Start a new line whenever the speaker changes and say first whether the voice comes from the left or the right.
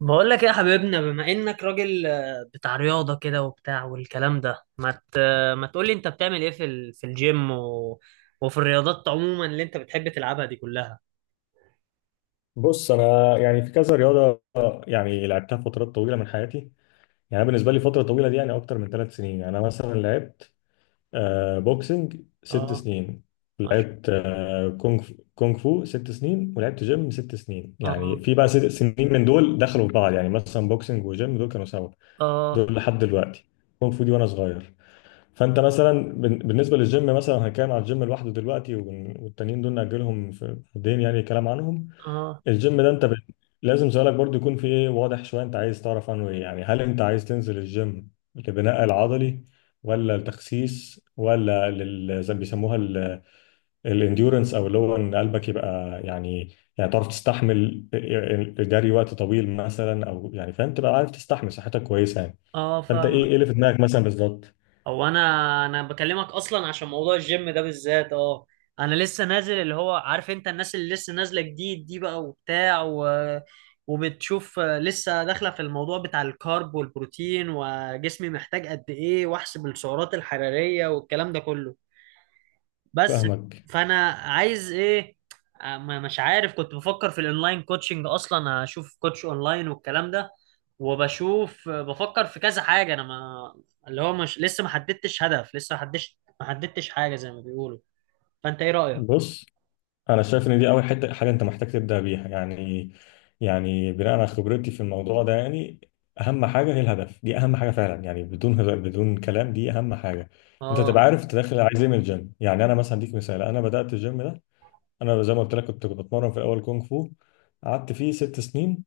right: بقول لك ايه يا حبيبنا بما انك راجل بتاع رياضة كده وبتاع والكلام ده ما تقول لي انت بتعمل ايه في الجيم وفي الرياضات عموما اللي انت بتحب تلعبها دي كلها.
left: بص، انا يعني في كذا رياضه يعني لعبتها فترات طويله من حياتي. يعني أنا بالنسبه لي فتره طويله دي يعني اكتر من ثلاث سنين. يعني انا مثلا لعبت بوكسنج ست
right: اه.
left: سنين.
right: ماشي.
left: لعبت كونغ فو ست سنين، ولعبت جيم ست سنين. يعني
right: اه
left: في بقى ست سنين من دول دخلوا في بعض، يعني مثلا بوكسنج وجيم دول كانوا سوا،
right: اه
left: دول لحد دلوقتي. كونغ فو دي وانا صغير. فانت مثلا بالنسبه للجيم مثلا هنتكلم على الجيم لوحده دلوقتي، والتانيين دول ناجلهم في الدين يعني كلام عنهم.
right: اه
left: الجيم ده انت لازم سؤالك برضو يكون في ايه واضح شويه، انت عايز تعرف عنه ايه. يعني هل انت عايز تنزل الجيم لبناء العضلي ولا التخسيس ولا زي ما بيسموها الانديورنس، او اللي هو ان قلبك يبقى يعني تعرف تستحمل الجري وقت طويل مثلا، او يعني فاهم تبقى عارف تستحمل، صحتك كويسه يعني.
right: اه.
left: فانت ايه
right: فاهم.
left: ايه اللي في دماغك مثلا بالظبط؟
right: هو انا بكلمك اصلا عشان موضوع الجيم ده بالذات. اه. انا لسه نازل، اللي هو عارف انت الناس اللي لسه نازله جديد دي بقى وبتاع وبتشوف، لسه داخله في الموضوع بتاع الكارب والبروتين وجسمي محتاج قد ايه واحسب السعرات الحراريه والكلام ده كله. بس
left: فاهمك.
right: فانا عايز ايه؟ مش عارف. كنت بفكر في الاونلاين كوتشنج اصلا، اشوف كوتش اونلاين والكلام ده، وبشوف، بفكر في كذا حاجه. انا ما اللي هو مش، لسه ما حددتش هدف، لسه ما حددتش حاجه زي ما بيقولوا. فانت ايه رايك؟
left: بص انا شايف ان دي اول حته حاجه انت محتاج تبدا بيها يعني، يعني بناء على خبرتي في الموضوع ده يعني. اهم حاجه هي الهدف، دي اهم حاجه فعلا يعني، بدون كلام دي اهم حاجه. انت تبقى
right: اه
left: عارف انت داخل عايز ايه من الجيم. يعني انا مثلا اديك مثال، انا بدات الجيم ده، انا زي ما قلت لك كنت بتمرن في الاول كونغ فو، قعدت فيه ست سنين،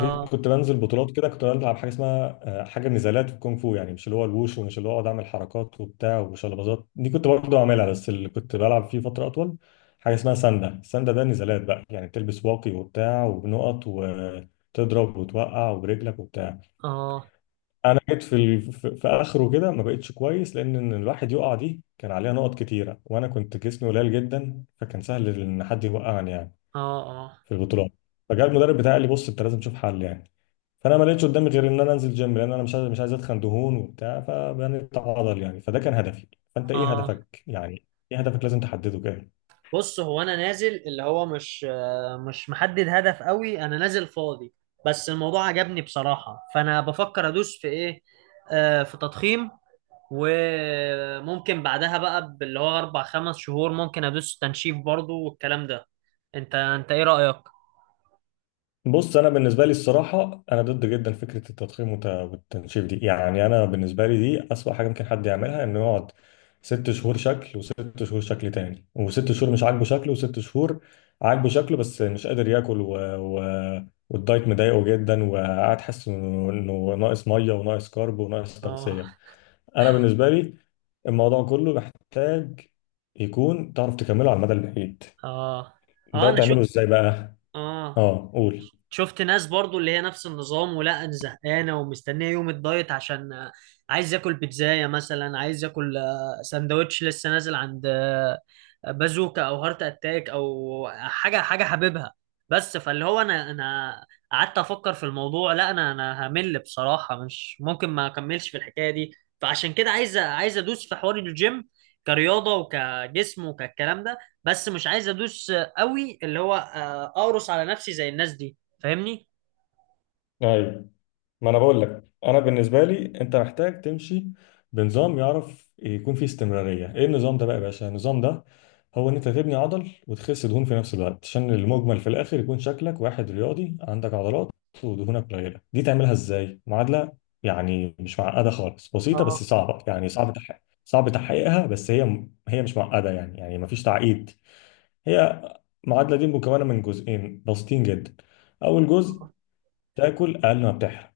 left: جيت كنت بنزل بطولات كده، كنت بلعب حاجه اسمها حاجه نزالات في الكونغ فو. يعني مش اللي هو الوش ومش اللي هو اقعد اعمل حركات وبتاع وشلبازات، دي كنت برضه اعملها بس اللي كنت بلعب فيه فتره اطول حاجه اسمها ساندا. الساندا ده نزالات بقى يعني، تلبس واقي وبتاع وبنقط وتضرب وتوقع وبرجلك وبتاع.
right: اه
left: انا جيت في في اخره كده ما بقتش كويس، لان إن الواحد يقع دي كان عليها نقط كتيره وانا كنت جسمي قليل جدا، فكان سهل ان حد يوقعني يعني
right: اه اه
left: في البطولات. فجاء المدرب بتاعي قال لي بص انت لازم تشوف حل يعني. فانا ما لقيتش قدامي غير ان انا انزل جيم، لان انا مش عايز اتخن دهون وبتاع، فبني عضل يعني، فده كان هدفي. فانت ايه
right: اه.
left: هدفك يعني، ايه هدفك؟ لازم تحدده كده.
right: بص، هو انا نازل اللي هو مش محدد هدف قوي، انا نازل فاضي. بس الموضوع عجبني بصراحه. فانا بفكر ادوس في ايه؟ في تضخيم. وممكن بعدها بقى اللي هو اربع خمس شهور ممكن ادوس تنشيف برضو والكلام ده. انت ايه رأيك؟
left: بص انا بالنسبه لي الصراحه انا ضد جدا فكره التضخيم والتنشيف دي. يعني انا بالنسبه لي دي اسوأ حاجه ممكن حد يعملها، انه يقعد ست شهور شكل وست شهور شكل تاني وست شهور مش عاجبه شكله وست شهور عاجبه شكله بس مش قادر ياكل والدايت مضايقه جدا، وقاعد حاسس انه إنه ناقص ميه وناقص كارب وناقص
right: اه
left: تغذيه. انا بالنسبه لي الموضوع كله محتاج يكون تعرف تكمله على المدى البعيد.
right: اه اه.
left: ده
right: انا
left: تعمله
right: شفت
left: ازاي بقى؟
right: اه
left: اه قول.
right: شفت ناس برضو اللي هي نفس النظام، ولا انا زهقانه ومستنيه يوم الدايت عشان عايز اكل بيتزايه مثلا، عايز اكل سندوتش، لسه نازل عند بازوكا او هارت اتاك او حاجه حاببها. بس فاللي هو انا قعدت افكر في الموضوع، لا انا همل بصراحه، مش ممكن ما اكملش في الحكايه دي. فعشان كده عايز ادوس في حوار الجيم كرياضه وكجسم وكالكلام ده. بس مش عايز ادوس قوي اللي هو اقرص على نفسي زي الناس دي. فاهمني؟
left: ايوه، ما انا بقول لك انا بالنسبه لي انت محتاج تمشي بنظام يعرف يكون فيه استمراريه. ايه النظام ده بقى يا باشا؟ النظام ده هو ان انت تبني عضل وتخس دهون في نفس الوقت، عشان المجمل في الاخر يكون شكلك واحد رياضي عندك عضلات ودهونك قليله. دي تعملها ازاي؟ معادله يعني مش معقده خالص، بسيطه بس
right: اه
left: صعبه، يعني صعب تحقيق صعب تحقيقها، بس هي مش معقده يعني مفيش تعقيد. هي المعادله دي مكونه من جزئين بسيطين جدا. اول جزء، تاكل اقل ما بتحرق.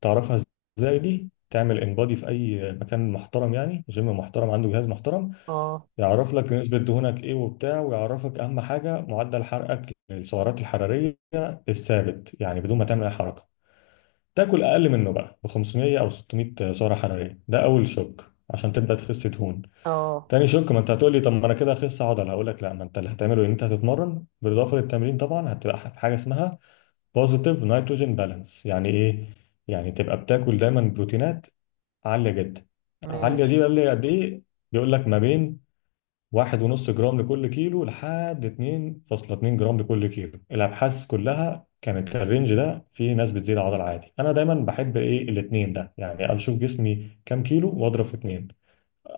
left: تعرفها ازاي؟ دي تعمل انبادي في اي مكان محترم، يعني جيم محترم عنده جهاز محترم
right: اه
left: يعرف لك نسبة دهونك ايه وبتاع، ويعرفك اهم حاجة معدل حرقك للسعرات الحرارية الثابت يعني بدون ما تعمل اي حركة. تاكل اقل منه بقى ب 500 او 600 سعرة حرارية، ده اول شوك عشان تبدأ تخس دهون.
right: اه.
left: تاني شوك، ما انت هتقول لي طب ما انا كده هخس عضل، هقول لك لا، ما انت اللي هتعمله ان انت هتتمرن، بالاضافه للتمرين طبعا هتبقى في حاجه اسمها بوزيتيف نيتروجين بالانس. يعني ايه؟ يعني تبقى بتاكل دايما بروتينات عاليه جدا. عاليه
right: ماشي.
left: دي بقى اللي قد ايه؟ بيقول لك ما بين واحد ونص جرام لكل كيلو لحد 2.2 جرام لكل كيلو. الابحاث كلها كانت الرينج ده، في ناس بتزيد عضل عادي. انا دايما بحب ايه؟ الاتنين ده يعني، اشوف جسمي كام كيلو واضرب في اتنين.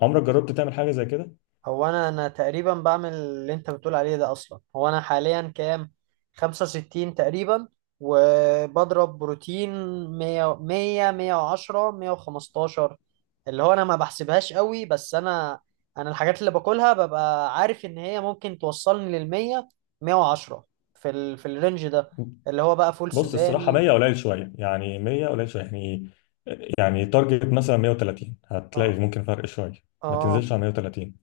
left: عمرك جربت تعمل حاجه زي كده؟
right: هو انا تقريبا بعمل اللي انت بتقول عليه ده اصلا. هو انا حاليا كام؟ 65 تقريبا. وبضرب بروتين 100 100 110 115. اللي هو انا ما بحسبهاش قوي بس انا الحاجات اللي باكلها ببقى عارف ان هي ممكن توصلني لل 100 110، في الرينج ده، اللي هو بقى فول
left: بص الصراحه
right: سوداني.
left: 100 قليل شويه يعني، 100 قليل شويه يعني، تارجت مثلا 130 هتلاقي
right: اه
left: ممكن فرق شويه. ما تنزلش
right: اه.
left: على 130.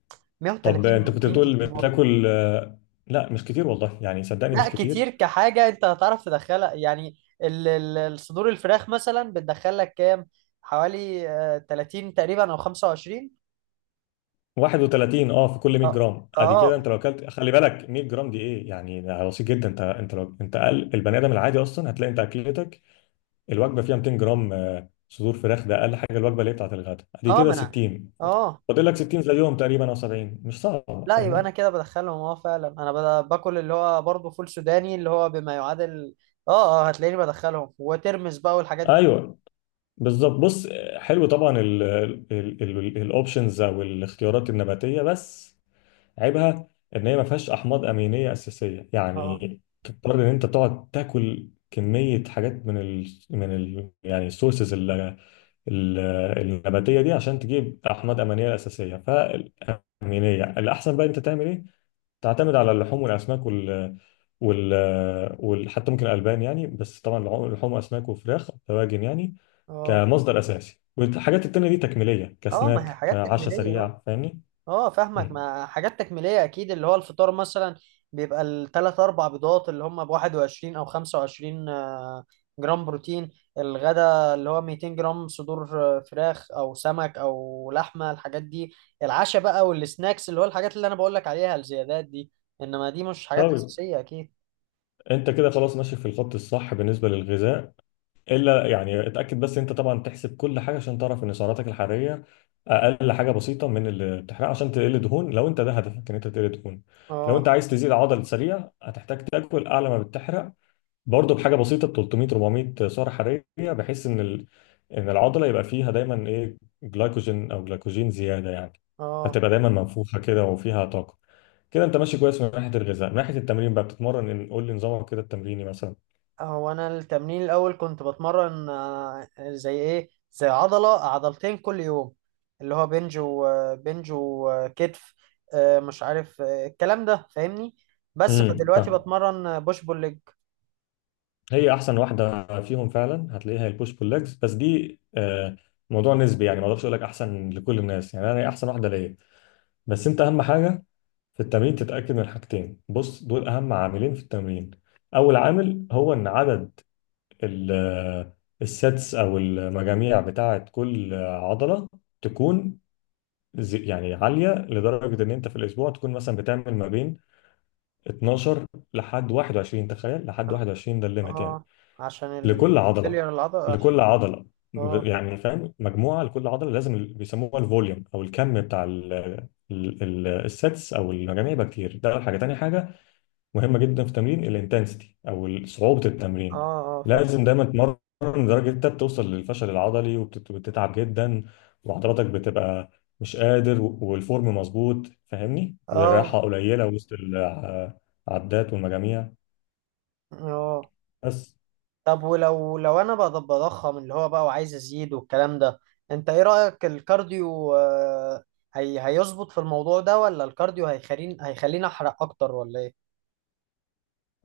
left: طب
right: 130
left: انت كنت
right: بروتين
left: بتقول
right: كتير؟
left: بتاكل لا مش كتير والله يعني، صدقني
right: لا
left: مش كتير.
right: كتير، كحاجة انت هتعرف تدخلها يعني. الصدور الفراخ مثلا بتدخل لك كام؟ حوالي 30 تقريبا او 25.
left: 31 اه في كل 100
right: اه
left: جرام. ادي كده
right: اه
left: انت لو اكلت، خلي بالك 100 جرام دي ايه يعني؟ ده بسيط جدا، انت لو انت اقل البني ادم العادي اصلا هتلاقي انت اكلتك الوجبه فيها 200 جرام صدور فراخ، ده اقل حاجه. الوجبه اللي هي بتاعت الغداء ادي
right: اه.
left: كده
right: ما انا.
left: 60،
right: اه.
left: فاضل لك 60 زيهم تقريبا او 70، مش صعب
right: لا، يبقى
left: فاهمني.
right: انا كده بدخلهم. اه فعلا انا باكل اللي هو برضه فول سوداني، اللي هو بما يعادل. اه اه. هتلاقيني بدخلهم وترمس بقى والحاجات دي.
left: ايوه بالظبط. بص حلو طبعا الاوبشنز او الاختيارات النباتيه، بس عيبها ان هي ما فيهاش احماض امينيه اساسيه،
right: اه
left: يعني تضطر ان انت تقعد تاكل كميه حاجات من ال يعني السورسز النباتيه دي عشان تجيب احماض امينيه اساسيه. فالامينيه الاحسن بقى انت تعمل ايه؟ تعتمد على اللحوم والاسماك وال حتى ممكن الالبان يعني، بس طبعا لحوم لحوم واسماك وفراخ دواجن يعني
right: اه
left: كمصدر اساسي، والحاجات التانية دي تكميلية
right: اه. ما هي
left: كسناك
right: حاجات
left: كعشاء
right: تكميلية.
left: سريع فاهمني؟
right: اه فاهمك.
left: مم.
right: ما حاجات تكميلية اكيد. اللي هو الفطار مثلا بيبقى الثلاث اربع بيضات اللي هم ب 21 او 25 جرام بروتين. الغدا اللي هو 200 جرام صدور فراخ او سمك او لحمة الحاجات دي. العشاء بقى والسناكس اللي هو الحاجات اللي انا بقول لك عليها الزيادات دي. انما دي مش حاجات
left: طيب
right: اساسية اكيد.
left: انت كده خلاص ماشي في الخط الصح بالنسبة للغذاء. الا يعني اتأكد بس انت طبعا تحسب كل حاجة عشان تعرف ان سعراتك الحرارية اقل حاجة بسيطة من اللي بتحرقها عشان تقل دهون، لو انت ده هدفك ان انت تقل دهون. لو انت
right: اه
left: عايز تزيد عضل سريع هتحتاج تاكل اعلى ما بتحرق، برضه بحاجه بسيطه 300 400 سعره حراريه، بحيث ان ان العضله يبقى فيها دايما ايه؟ جلايكوجين، او جلايكوجين زياده يعني،
right: اه.
left: فتبقى دايما منفوخه كده وفيها طاقه. كده انت ماشي كويس من ناحيه الغذاء. من ناحيه التمرين بقى، بتتمرن قول لي نظامك كده التمريني مثلا.
right: هو انا التمرين الاول كنت بتمرن زي ايه، زي عضله عضلتين كل يوم، اللي هو بنج وبنج وكتف. مش عارف الكلام ده، فاهمني. بس فدلوقتي
left: فاهم.
right: بتمرن بوش بول ليج.
left: هي احسن واحده فيهم فعلا هتلاقيها هي البوش بول ليجز، بس دي موضوع نسبي يعني، ما اقدرش اقول لك احسن لكل الناس يعني، انا هي احسن واحده ليا. بس انت اهم حاجه في التمرين تتأكد من حاجتين. بص دول أهم عاملين في التمرين. أول عامل هو إن عدد ال- السيتس أو المجاميع بتاعة كل عضلة تكون يعني عالية لدرجة إن أنت في الأسبوع تكون مثلا بتعمل ما بين 12 لحد 21. تخيل لحد
right: اه.
left: 21 ده الليميت يعني.
right: آه، عشان
left: لكل عضلة،
right: الفيلير العضله.
left: لكل عضلة
right: اه
left: يعني فاهم، مجموعة لكل عضلة. لازم بيسموها الفوليوم أو الكم بتاع السيتس أو المجاميع يبقى كتير. ده أول حاجة. تاني حاجة مهمه جدا في تمرين، الانتنسيتي او صعوبه
right: اه
left: التمرين،
right: اه. فاهم.
left: لازم دايما تمرن لدرجه انت بتوصل للفشل العضلي، وبتتعب جدا وعضلاتك بتبقى مش قادر، والفورم مظبوط فاهمني،
right: اه
left: والراحه قليله وسط العدات والمجاميع
right: اه.
left: بس.
right: طب ولو لو انا بقى بضخم اللي هو بقى وعايز ازيد والكلام ده، انت ايه رأيك الكارديو؟ هي هيظبط في الموضوع ده، ولا الكارديو هيخليني احرق اكتر، ولا ايه؟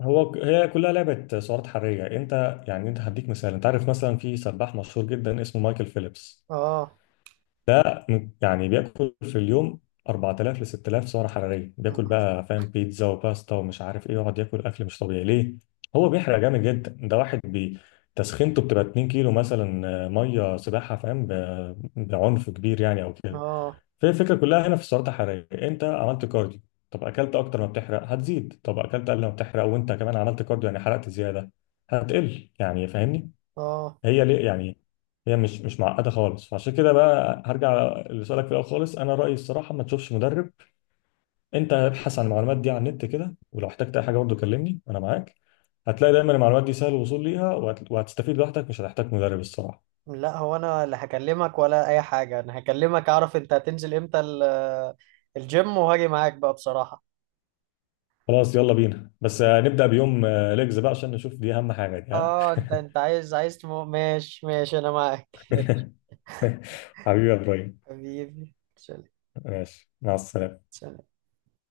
left: هو هي كلها لعبه سعرات حراريه. انت يعني انت هديك مثال، انت عارف مثلا في سباح مشهور جدا اسمه مايكل فيليبس.
right: اه
left: ده يعني بياكل في اليوم 4000 ل 6000 سعره حراريه، بياكل بقى فاهم بيتزا وباستا ومش عارف ايه، يقعد ياكل اكل مش طبيعي ليه. هو بيحرق جامد جدا، ده واحد تسخينته بتبقى 2 كيلو مثلا ميه سباحه فاهم بعنف كبير يعني او كده.
right: اه
left: فهي الفكره كلها هنا في السعرات الحراريه. انت عملت كارديو، طب اكلت اكتر ما بتحرق هتزيد. طب اكلت اقل ما بتحرق وانت كمان عملت كارديو يعني حرقت زياده، هتقل يعني فاهمني.
right: اه.
left: هي ليه يعني؟ هي مش معقده خالص. فعشان كده بقى هرجع لسؤالك في الاول خالص، انا رايي الصراحه ما تشوفش مدرب. انت ابحث عن المعلومات دي على النت كده، ولو احتجت اي حاجه برضه كلمني انا معاك. هتلاقي دايما المعلومات دي سهل الوصول ليها، وهتستفيد لوحدك، مش هتحتاج مدرب الصراحه.
right: لا، هو انا اللي هكلمك، ولا اي حاجة انا هكلمك اعرف انت هتنزل امتى الجيم وهاجي معاك بقى بصراحة.
left: خلاص يلا بينا، بس
right: خلاص.
left: نبدا بيوم ليجز بقى عشان نشوف، دي اهم حاجه دي ها.
right: اه، انت عايز ماشي ماشي انا معاك
left: حبيبي يا ابراهيم.
right: حبيبي سلام
left: ماشي مع السلامه.
right: سلام